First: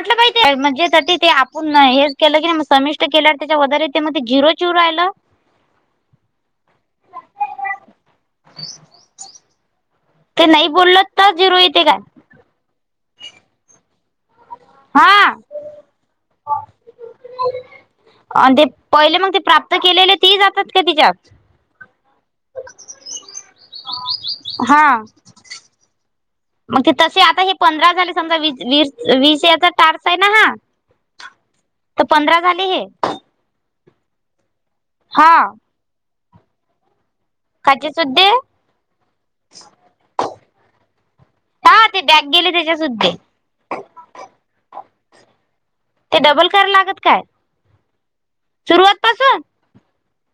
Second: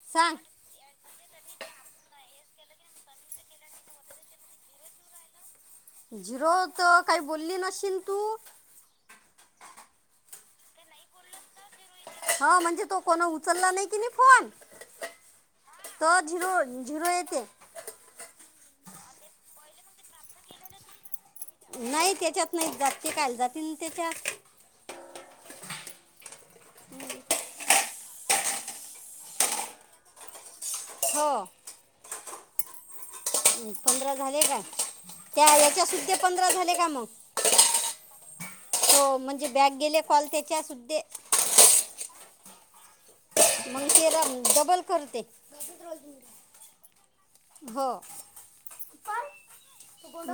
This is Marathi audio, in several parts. म्हटलं सांग पाहिेजे, म्हणजे तटी तेऽ नाही हेच केलं की नाही, मग समिष्ट केल्यावर त्याच्या वदर येते मध्ये झिरो च ईव रायला. झिरो तर काही बोलली नशील तू. ते नाही बोलल तर जिरो येते काय? हो, म्हंणजे तो कोण उचलला नाही की नाही फोन, हा तर झिरो झिरो येते. आणि पहिले मग ते प्राप्त केलेले, ते जातात का त्याच्यात. नाही त्याच्यात नाही जात, ते कायला जातील त्याच्यात. हा. मग ते तसे, आता हे पंधरा झाले समजा, वी वीस याचा टार्स आहे ना हा. हो. तर पंधरा झाले हे. पंधरा झाले काय, हा त्या याच्या सुद्ध्या पंधरा झाले का मग? काचे सुद्धे हो म्हणजे बॅग गेले कॉल त्याच्या सुद्धे. हा ते बॅग गेले त्याच्यासुद्धे. मग ते र डबल करते. ते डबल करा लागत काय? हो सुरवात पासून.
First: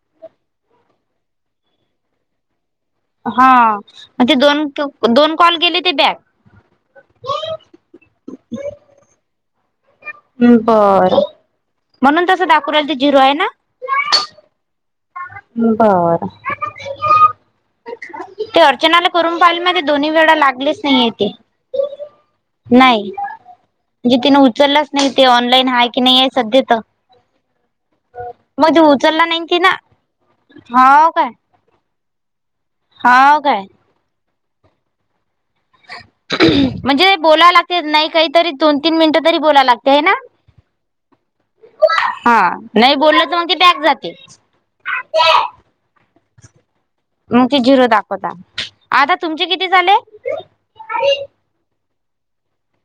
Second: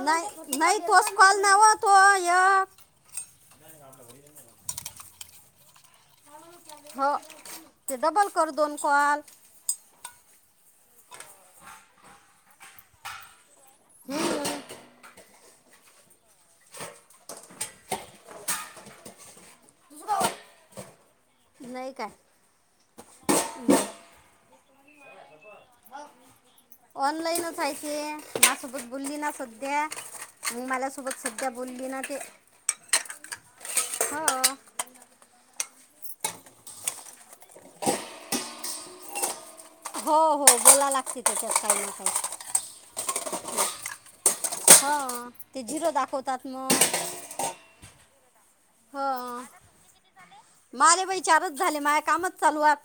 नाही नाही तोच कॉल नावा तो यक. हा मग ते दोन दोन कॉल गेले ते बॅग. हो, ते डबल करर् दोन कॉल. बर, म्हणून ते तसं दाखवून रायल ते जिरो आहे ना? बर. ते अर्चनाला करून पाहिले म्या दोन्ही वेळा लागलेच नाही ते. नाही काय? नाही, म्हणजे तिने उचललाच नाही ते ऑनलाईन हाये की नाही आहे सध्या तर. ऑनलाइनच आहे ते, मग ते माझ्यासोबत बोलली उचलला ना नाही ती सध्या मालल्या हो सोबत सध्या बोलली ना ते. हाओ काय? हाव. म्हणजे बोला लागते, नाही काहीतरी दोन तीन मिनिटं तरी बोलालागते. हाय ना हो हो बोला लागते त्याच्यात काही ना काही हा नाही बोलल तर मग ते बॅग जाते. हाव ते झिरो दाखवतात मग. मग ते झिरो दाखवता, हो आता तुमचे किती झाले? न च झाले माझ कामच चालू आहेत.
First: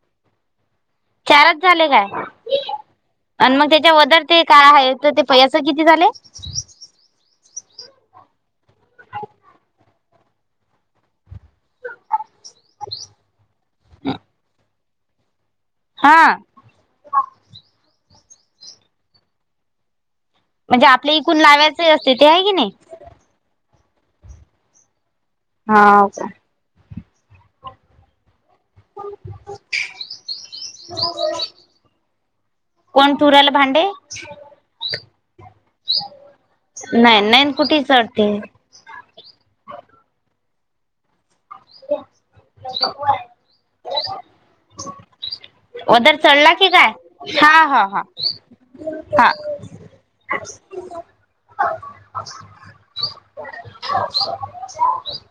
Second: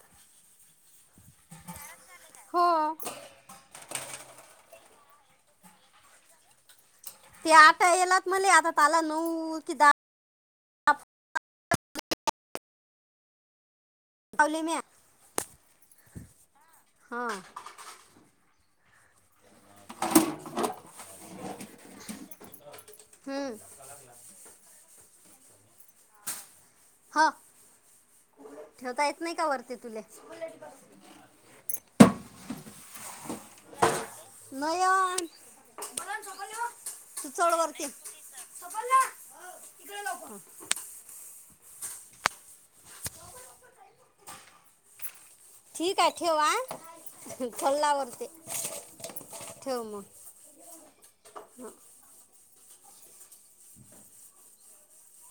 चारच झाले काय? हो आणि मग त्याच्या वदर ते काय आहे तर ते पैं किती झाले. ते आटा येलात मले आता तला नऊ कि द [unintelligible] हम्म आयली माय [unintelligible] हा हा म्हणजे आपल्या इकून लावायचें असते ते आहे की नाही. हम्म अगग हा का ह ठेवता येत नाही का वरती तुले कोण तुराला भांडे? नाही नाही तू नैन चड कुठे वरती चढते. [unintelligible] सप इकडे लवकर [unintelligible] य [inaudible] ठीक आहे वरती ठेव चढला हा की काय हा हा चढला हा वरती हा अहं ठेव मग अहं